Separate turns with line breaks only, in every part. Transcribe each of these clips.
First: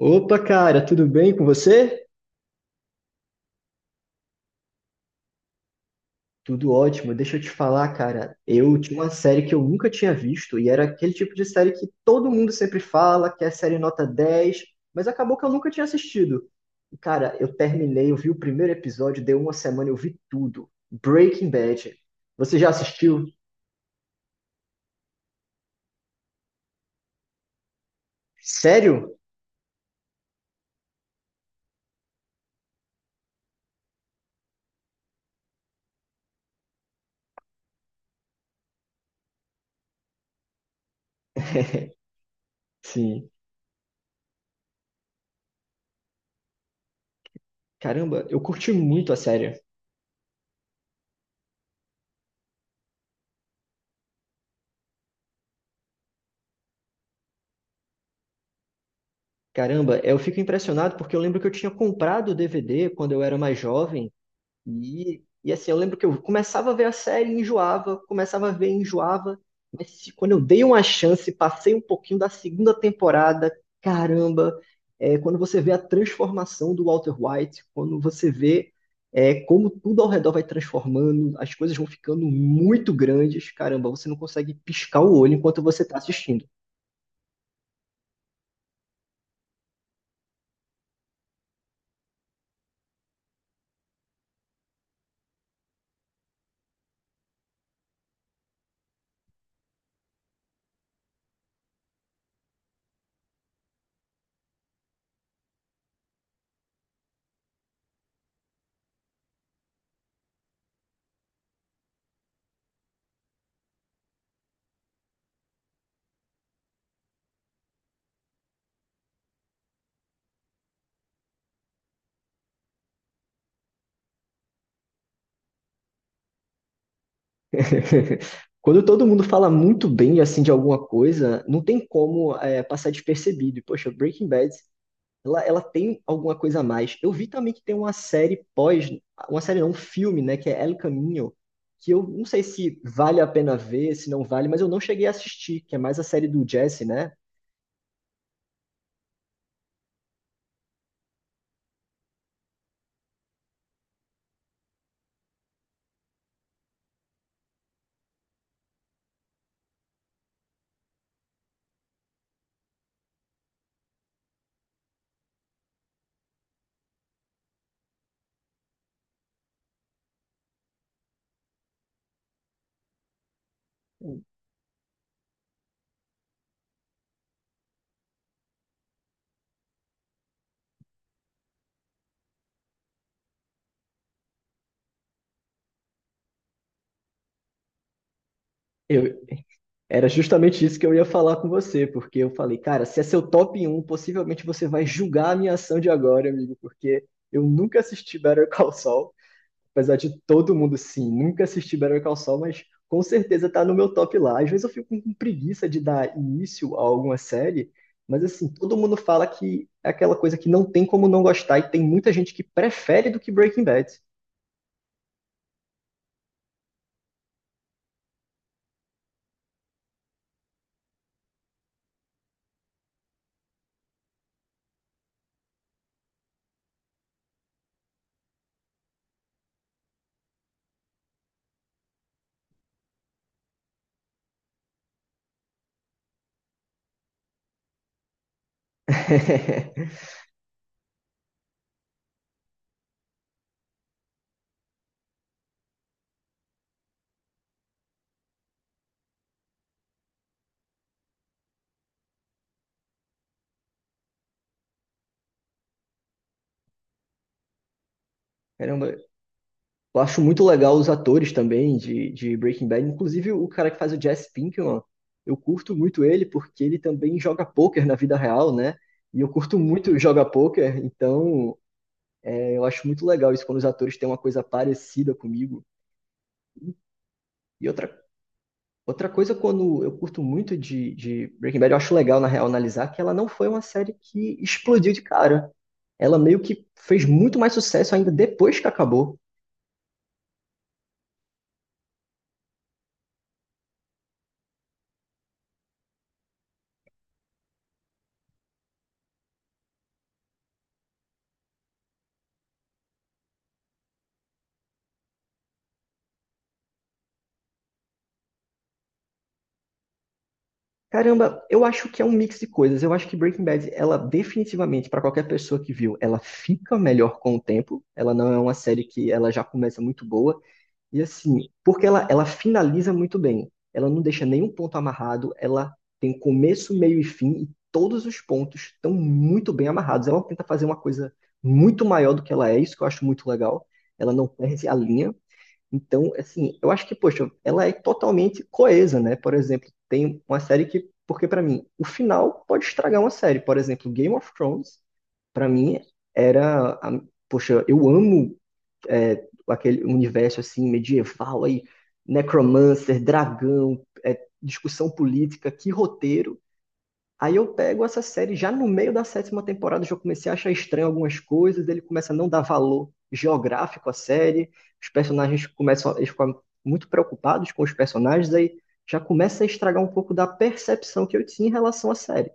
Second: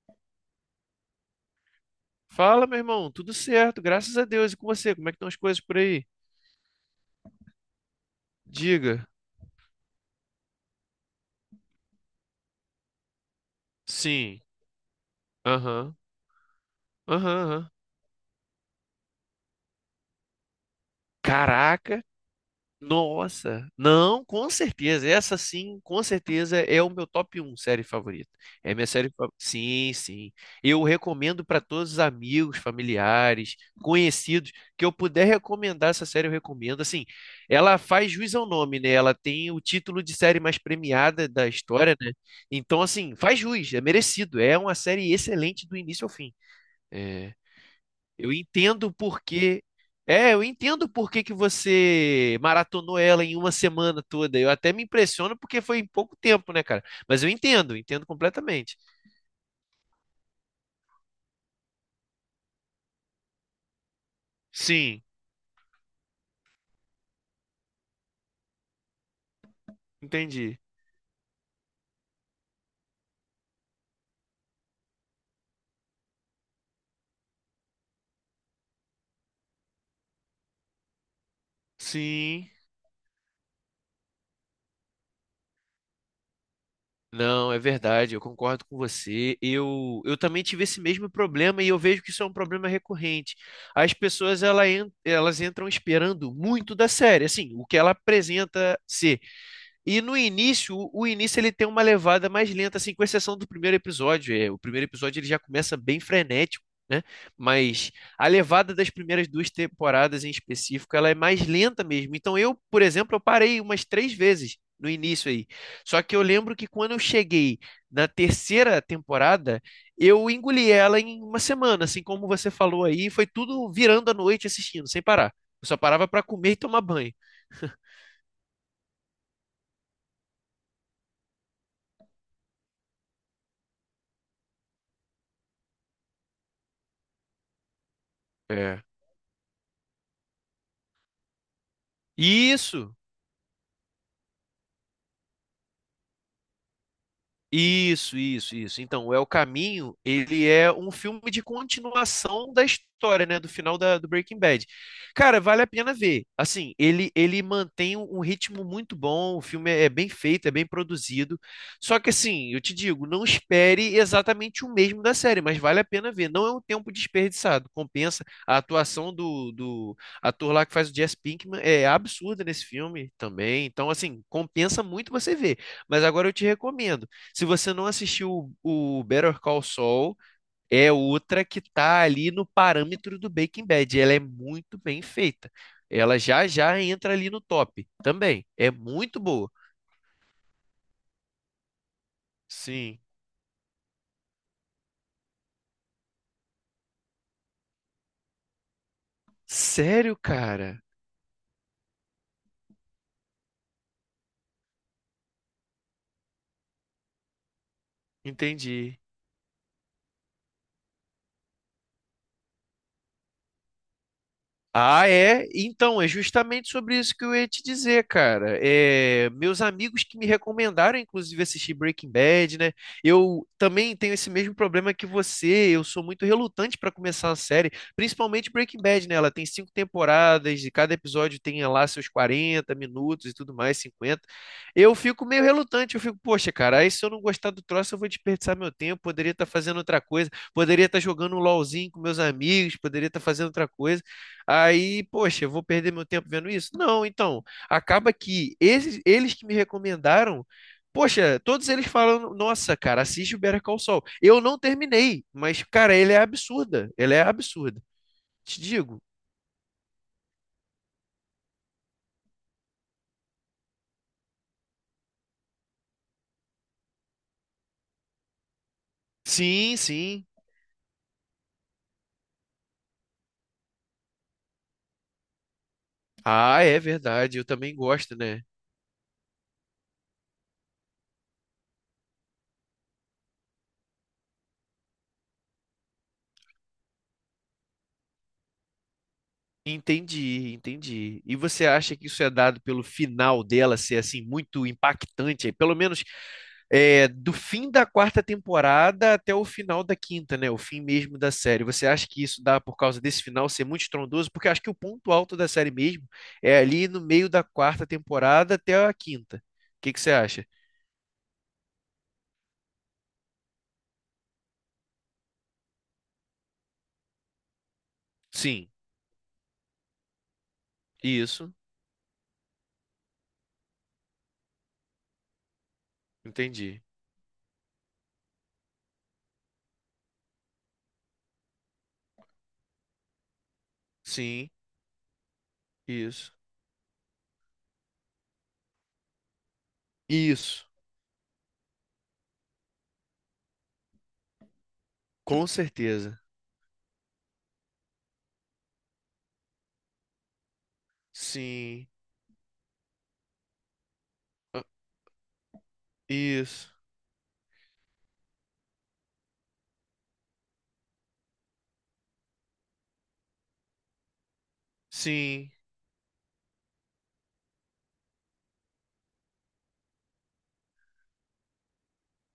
Opa, cara, tudo bem com você?
Fala, meu irmão, tudo certo, graças a Deus. E com você, como é que estão as coisas por aí?
Tudo ótimo. Deixa eu te falar, cara. Eu tinha
Diga.
uma série que eu nunca tinha visto e era aquele tipo de série que todo mundo sempre fala, que é série nota
Sim.
dez, mas acabou que eu nunca tinha
Aham.
assistido. E, cara,
Aham,
eu
aham.
terminei, eu vi o primeiro episódio, deu uma semana, eu vi tudo. Breaking Bad.
Caraca.
Você já assistiu?
Nossa, não, com certeza. Essa sim, com certeza é o meu top um série favorita. É minha série
Sério?
favorita. Sim, sim. Eu recomendo para todos os amigos, familiares, conhecidos que eu puder recomendar essa série, eu recomendo. Assim, ela faz jus ao nome, né? Ela tem o título de série mais premiada da história, né? Então, assim,
Sim.
faz jus, é merecido. É uma série excelente do início ao fim. É.
Caramba,
Eu
eu curti
entendo
muito a série.
porque. É, eu entendo por que que você maratonou ela em uma semana toda. Eu até me impressiono porque foi em pouco tempo, né, cara? Mas eu entendo, entendo completamente.
Caramba, eu fico impressionado porque eu lembro que eu tinha comprado o DVD quando eu era mais jovem.
Sim,
E assim, eu lembro que eu começava a ver a série, e enjoava, começava a ver, e enjoava. Mas quando eu
entendi.
dei uma chance, passei um pouquinho da segunda temporada, caramba, quando você vê a transformação do Walter White, quando você vê como tudo ao redor vai transformando, as coisas vão ficando
Sim.
muito grandes, caramba, você não consegue piscar o olho enquanto você está assistindo.
Não, é verdade, eu concordo com você. Eu também tive esse mesmo problema e eu vejo que isso é um problema recorrente. As pessoas elas entram esperando muito da série, assim, o que ela apresenta ser. E no início, o início ele tem uma levada mais lenta, assim, com exceção do primeiro episódio. É, o primeiro episódio ele já começa bem frenético, né? Mas a levada das primeiras duas temporadas em específico, ela é mais lenta mesmo. Então eu, por exemplo, eu parei umas três vezes no início aí. Só que eu lembro que quando eu cheguei na terceira temporada, eu engoli ela em uma semana, assim como você falou aí, foi tudo virando à noite assistindo, sem parar. Eu só parava para comer e tomar banho.
Quando todo mundo fala muito bem assim de alguma coisa, não tem como passar despercebido. E, poxa, Breaking Bad. Ela tem alguma coisa a mais. Eu vi também que tem uma série
É.
pós, uma série não, um filme, né, que é El Caminho, que eu não sei se
Isso.
vale a pena ver, se não vale, mas eu não cheguei a assistir, que é mais a série do Jesse, né?
Isso, isso, isso. Então, é o Caminho, ele é um filme de continuação da história, né, do final do Breaking Bad. Cara, vale a pena ver. Assim, ele mantém um ritmo muito bom, o filme é bem feito, é bem produzido. Só que assim, eu te digo, não espere exatamente o mesmo da série, mas vale a pena ver. Não é um tempo desperdiçado, compensa. A atuação do ator lá que faz o Jesse Pinkman é absurda nesse filme também. Então, assim, compensa muito você ver. Mas agora eu te recomendo se você não assistiu o Better Call Saul, é outra que tá ali no parâmetro do Breaking Bad. Ela é muito bem feita. Ela já entra ali no top também. É
Eu,
muito boa.
era justamente isso que eu ia falar com você, porque eu falei, cara,
Sim.
se é seu top um possivelmente você vai julgar a minha ação de agora, amigo, porque eu nunca assisti Better Call Saul. Apesar
Sério,
de todo mundo,
cara?
sim, nunca assisti Better Call Saul, mas com certeza tá no meu top lá. Às vezes eu fico com preguiça de dar início a alguma série, mas assim, todo mundo
Entendi.
fala que é aquela coisa que não tem como não gostar e tem muita gente que prefere do que Breaking Bad.
Ah, é? Então, é justamente sobre isso que eu ia te dizer, cara. É, meus amigos que me recomendaram, inclusive, assistir Breaking Bad, né? Eu também tenho esse mesmo problema que você. Eu sou muito relutante para começar a série, principalmente Breaking Bad, né? Ela tem cinco temporadas e cada episódio tem lá seus 40 minutos e tudo mais, 50. Eu fico meio relutante. Eu fico, poxa, cara, aí se eu não gostar do troço, eu vou desperdiçar meu tempo. Poderia estar fazendo outra coisa, poderia estar jogando um LOLzinho com meus amigos, poderia estar fazendo outra coisa. Aí, poxa, eu vou perder meu tempo vendo isso? Não, então, acaba que esses, eles que me recomendaram, poxa, todos eles falam, nossa, cara, assiste o Better Call Saul. Eu não terminei, mas, cara, ele é absurda, ele é absurda. Te
Caramba,
digo.
eu acho muito legal os atores também de Breaking Bad, inclusive o cara que faz o Jesse Pinkman, eu curto muito ele porque ele também joga poker na vida real, né? E eu curto
Sim,
muito
sim.
jogar poker. Então, eu acho muito legal isso quando os atores têm uma coisa parecida comigo.
Ah, é verdade, eu
E
também
outra,
gosto, né?
outra coisa, quando eu curto muito de Breaking Bad, eu acho legal, na real, analisar que ela não foi uma série que explodiu de cara. Ela meio que fez muito mais sucesso ainda depois que acabou.
Entendi, entendi. E você acha que isso é dado pelo final dela ser assim muito impactante, pelo menos é, do fim da quarta temporada até o final da quinta, né? O fim mesmo da série. Você acha que isso dá por causa desse final ser muito estrondoso? Porque eu acho que o ponto alto da série mesmo é ali no meio da quarta temporada até a quinta. O que que você acha?
Caramba, eu acho que é um mix de coisas. Eu acho que Breaking Bad, ela definitivamente, para qualquer pessoa que viu, ela fica melhor com o tempo. Ela não é uma
Sim,
série que ela já começa muito boa. E assim,
isso,
porque ela finaliza muito bem. Ela não deixa nenhum ponto amarrado, ela tem começo,
entendi.
meio e fim, e todos os pontos estão muito bem amarrados. Ela tenta fazer uma coisa muito maior do que ela é, isso que eu acho muito legal. Ela não
Sim,
perde a linha. Então,
isso.
assim, eu acho que, poxa, ela é totalmente coesa, né? Por exemplo, tem uma série
Isso,
que, porque pra mim, o final pode estragar uma série. Por exemplo, Game of Thrones,
com
pra mim,
certeza.
era, a- poxa, eu amo aquele universo assim medieval aí,
Sim,
necromancer, dragão,
ah,
discussão política, que roteiro.
isso.
Aí eu pego essa série já no meio da sétima temporada, já comecei a achar estranho algumas coisas, ele começa a não dar valor geográfico à série, os personagens
Sim.
começam, eles ficam muito preocupados com os personagens, aí já começa a estragar um pouco da percepção que eu tinha em relação à série.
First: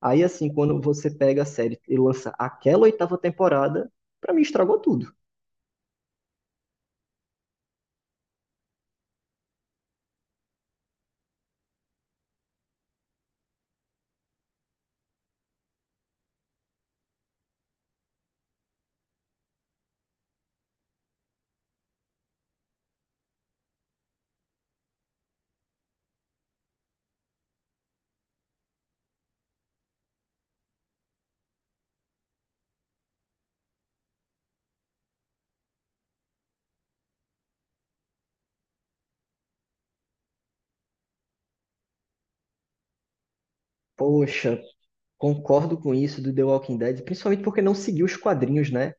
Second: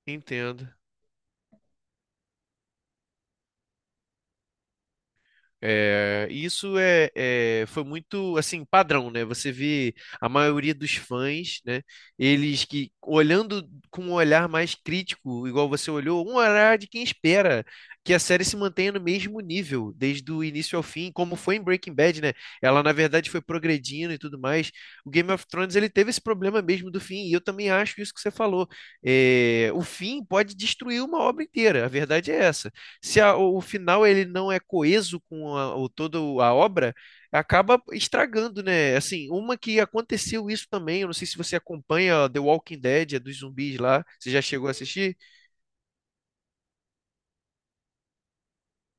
Aí assim,
Entendo.
quando você pega a série e lança aquela oitava temporada, pra mim estragou tudo.
É, isso é, foi muito assim padrão, né? Você vê a maioria dos fãs, né? Eles que olhando com um olhar mais crítico, igual você olhou, um olhar de quem espera que a série se mantenha no mesmo nível desde o início ao fim, como foi em Breaking Bad, né? Ela na verdade foi progredindo e tudo mais. O Game of Thrones ele teve esse problema mesmo do fim, e eu também acho isso que você falou. É, o fim pode destruir uma obra inteira. A verdade é essa. Se o final ele não é coeso com toda a obra, acaba estragando, né? Assim, uma que aconteceu isso também, eu não sei se você acompanha The Walking Dead, é dos zumbis lá, você já
Poxa,
chegou a assistir?
concordo com isso do The Walking Dead, principalmente porque não seguiu os quadrinhos, né?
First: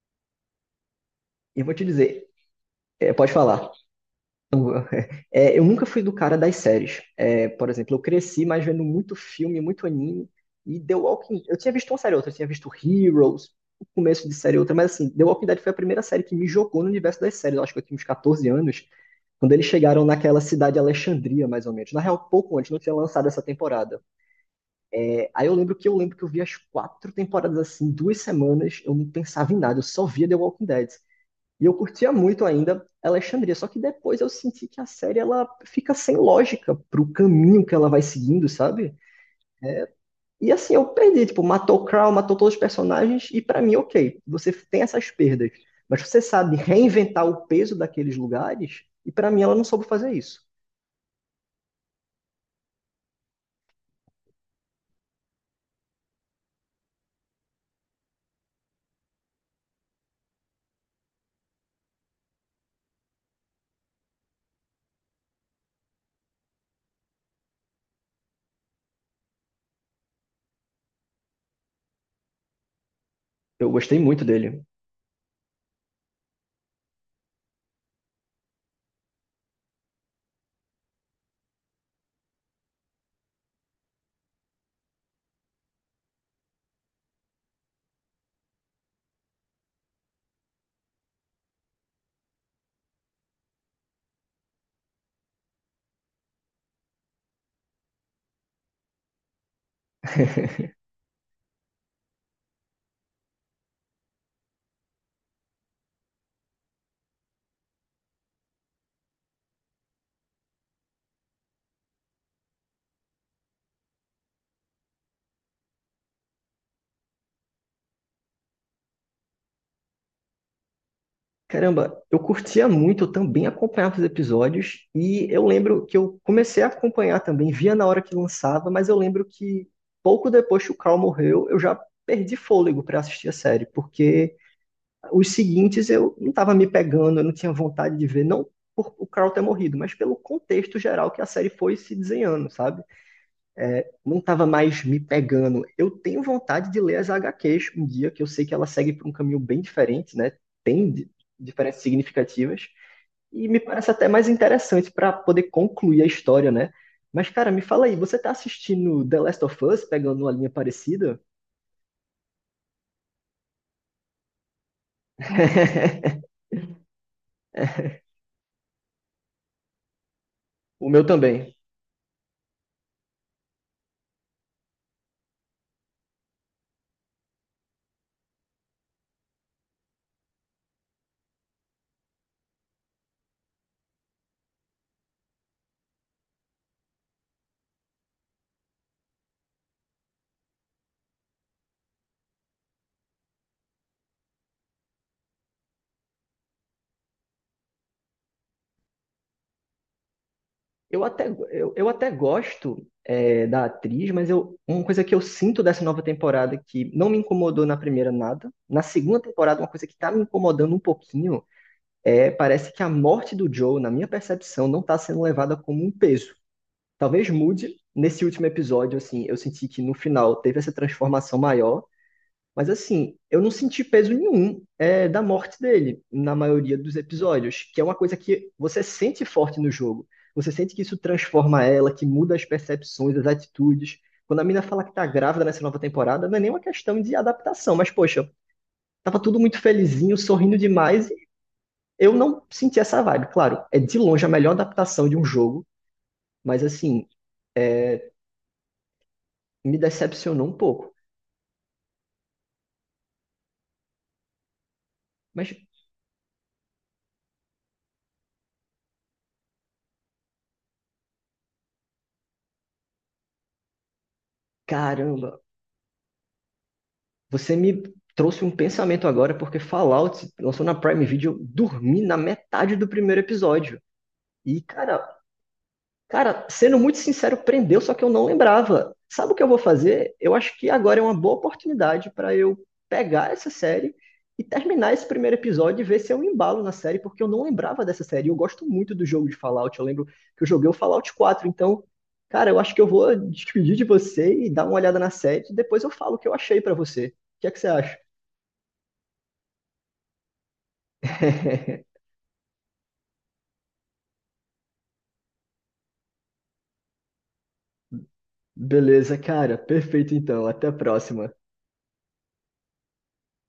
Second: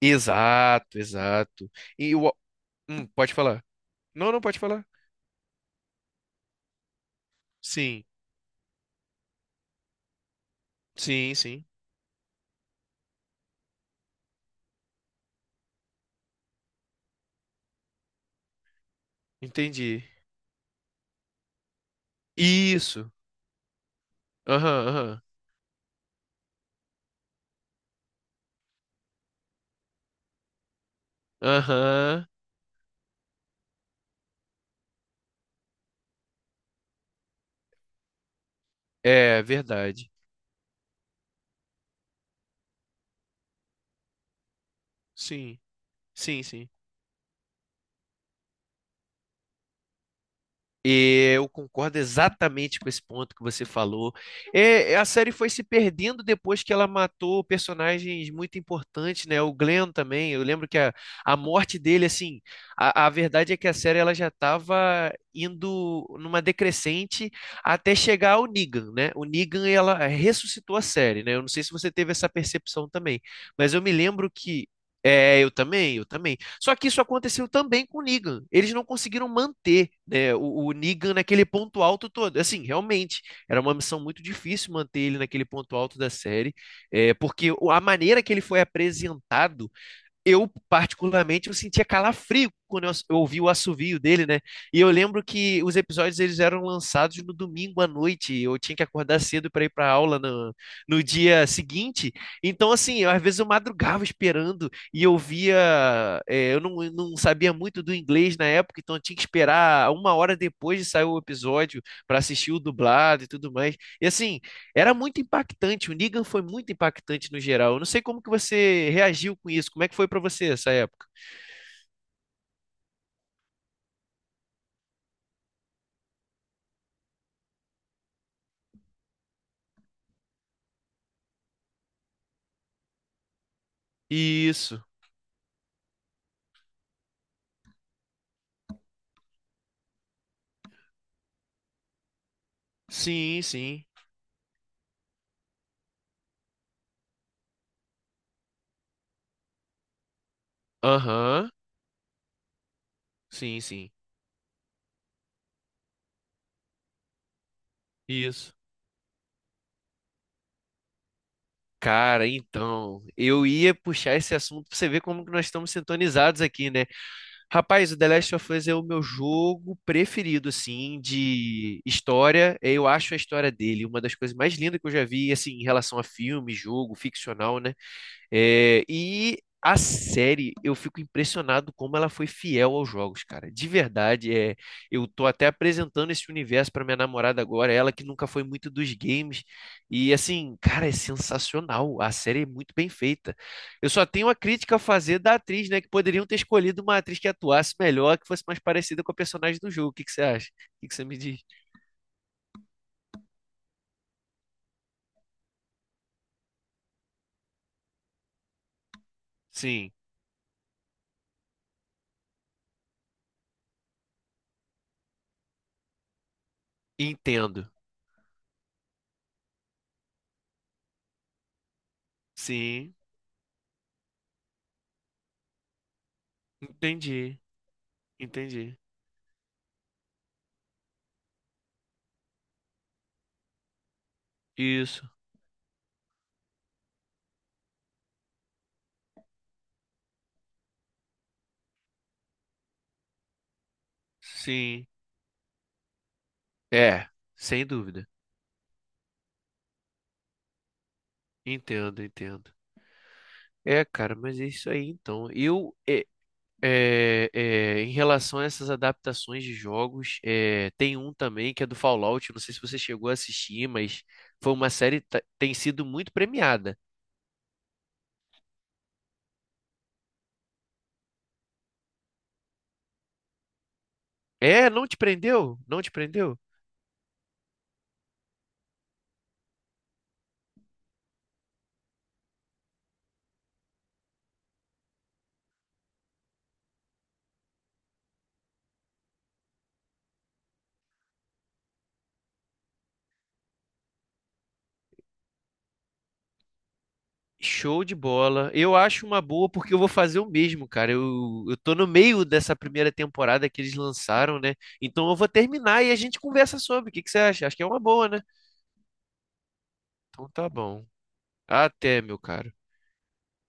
Exato,
E
exato.
vou te
E
dizer,
o,
pode
pode falar.
falar.
Não, não pode
Eu-
falar.
eu nunca fui do cara das séries. É, por exemplo, eu
Sim,
cresci mais vendo muito filme, muito anime,
sim,
Eu
sim.
tinha visto uma série ou outra, eu tinha visto Heroes, o começo de série ou outra, mas assim, The Walking Dead foi a primeira série que me jogou no universo das séries. Eu acho que eu tinha uns 14 anos, quando eles
Entendi.
chegaram naquela cidade de Alexandria, mais ou menos. Na real, pouco antes, não tinha
Isso.
lançado essa temporada.
Aham, aham.
Aí eu lembro que eu vi as quatro temporadas assim, 2 semanas, eu não pensava em nada, eu só via The Walking Dead. E eu curtia
Aham.
muito ainda Alexandria, só que depois eu senti que a série ela fica sem lógica pro caminho que ela vai seguindo, sabe?
É verdade.
E assim, eu perdi, tipo, matou o Crow, matou todos os personagens, e pra mim, ok, você tem essas perdas,
Sim,
mas você
sim,
sabe
sim.
reinventar o peso daqueles lugares, e pra mim ela não soube fazer isso.
E eu concordo exatamente com esse ponto que você falou. É, é, a série foi se perdendo depois que ela matou personagens muito importantes, né? O Glenn também. Eu lembro que a morte dele, assim, a verdade é que a série ela já estava indo numa decrescente até chegar ao Negan, né? O Negan ela ressuscitou a série, né? Eu não sei se você teve essa percepção também,
Eu
mas eu me
gostei muito
lembro
dele.
que é, eu também, eu também. Só que isso aconteceu também com o Negan. Eles não conseguiram manter, né, o Negan naquele ponto alto todo. Assim, realmente, era uma missão muito difícil manter ele naquele ponto alto da série, é, porque a maneira que ele foi apresentado eu, particularmente, eu sentia calafrio quando eu ouvi o assovio dele, né? E eu lembro que os episódios eles eram lançados no domingo à noite. Eu tinha que acordar cedo para ir para aula no, no dia seguinte. Então, assim, eu, às vezes eu madrugava esperando e eu via. É, eu não sabia muito do inglês na época, então eu tinha que esperar uma hora depois de sair o episódio para assistir o dublado e tudo mais. E assim. Era muito impactante, o Negan foi muito impactante no geral. Eu não sei como que você reagiu com isso, como é que foi pra você essa época?
Caramba, eu curtia muito, eu também acompanhava os episódios, e eu lembro que eu comecei a acompanhar também, via na hora que lançava, mas eu lembro que pouco depois que o Carl morreu, eu já perdi fôlego para assistir a série, porque
Isso.
os seguintes eu não estava me pegando, eu não tinha vontade de ver, não por o Carl ter morrido, mas pelo contexto geral que a série foi se desenhando, sabe?
Sim, sim.
Não estava mais me pegando. Eu tenho vontade de ler as HQs um dia, que eu sei que ela segue por um caminho bem diferente, né? Tem
Aham.
diferenças significativas, e me
Sim, sim.
parece até mais interessante para poder concluir a história, né? Mas, cara, me fala aí, você tá
Isso.
assistindo The Last of Us, pegando uma linha parecida?
Cara, então, eu ia puxar esse assunto pra você ver como que nós estamos sintonizados aqui, né? Rapaz, o The Last of Us é o meu jogo preferido,
O
assim,
meu também.
de história. Eu acho a história dele uma das coisas mais lindas que eu já vi, assim, em relação a filme, jogo, ficcional, né? É, e a série, eu fico impressionado como ela foi fiel aos jogos, cara. De verdade, é, eu tô até apresentando esse universo para minha namorada agora, ela que nunca foi muito dos games. E assim, cara, é sensacional. A série é muito bem feita. Eu só tenho uma crítica a fazer da atriz, né? Que poderiam ter escolhido uma atriz que atuasse melhor, que fosse mais parecida com a personagem do jogo. O que que você acha? O que que
Eu
você me
até,
diz?
eu, eu até gosto da atriz, mas uma coisa que eu sinto dessa nova temporada que não me incomodou na primeira nada, na segunda temporada, uma coisa
Sim,
que tá me incomodando um pouquinho parece que a morte do Joe, na minha percepção, não tá sendo levada como um peso. Talvez
entendo.
mude nesse último episódio, assim, eu senti que no final teve essa transformação maior, mas
Sim,
assim, eu não senti peso nenhum da morte dele na maioria dos
entendi.
episódios, que é uma coisa que
Entendi.
você sente forte no jogo. Você sente que isso transforma ela, que muda as percepções, as atitudes. Quando a mina fala que
Isso.
tá grávida nessa nova temporada, não é nenhuma questão de adaptação, mas poxa, tava tudo muito felizinho, sorrindo demais, e eu não senti essa vibe. Claro, é de longe a melhor
Sim.
adaptação de um jogo, mas assim,
É, sem dúvida.
me decepcionou um pouco.
Entendo, entendo. É, cara, mas é isso aí então.
Mas,
Eu, é, é, é, em relação a essas adaptações de jogos, é, tem um também que é do Fallout. Não sei se você chegou a assistir, mas foi uma série que
caramba,
tem sido muito premiada.
você me trouxe um pensamento agora, porque Fallout se lançou na Prime Video, eu dormi na metade do primeiro episódio. E,
É, não te
cara,
prendeu? Não te prendeu?
Cara, sendo muito sincero, prendeu, só que eu não lembrava. Sabe o que eu vou fazer? Eu acho que agora é uma boa oportunidade para eu pegar essa série e terminar esse primeiro episódio e ver se eu embalo na série, porque eu não lembrava dessa série. Eu gosto muito do jogo de Fallout, eu lembro que eu joguei o Fallout 4. Então, cara, eu acho que eu vou despedir de você e dar uma olhada na série, e depois eu falo o que eu achei para você. O que é que você
Show de
acha?
bola. Eu acho uma boa porque eu vou fazer o mesmo, cara. Eu tô no meio dessa primeira temporada que eles lançaram, né? Então eu vou terminar e a gente conversa sobre. O que que você acha? Acho que é uma boa, né?
Beleza, cara, perfeito
Então
então.
tá
Até a
bom.
próxima.
Até, meu caro.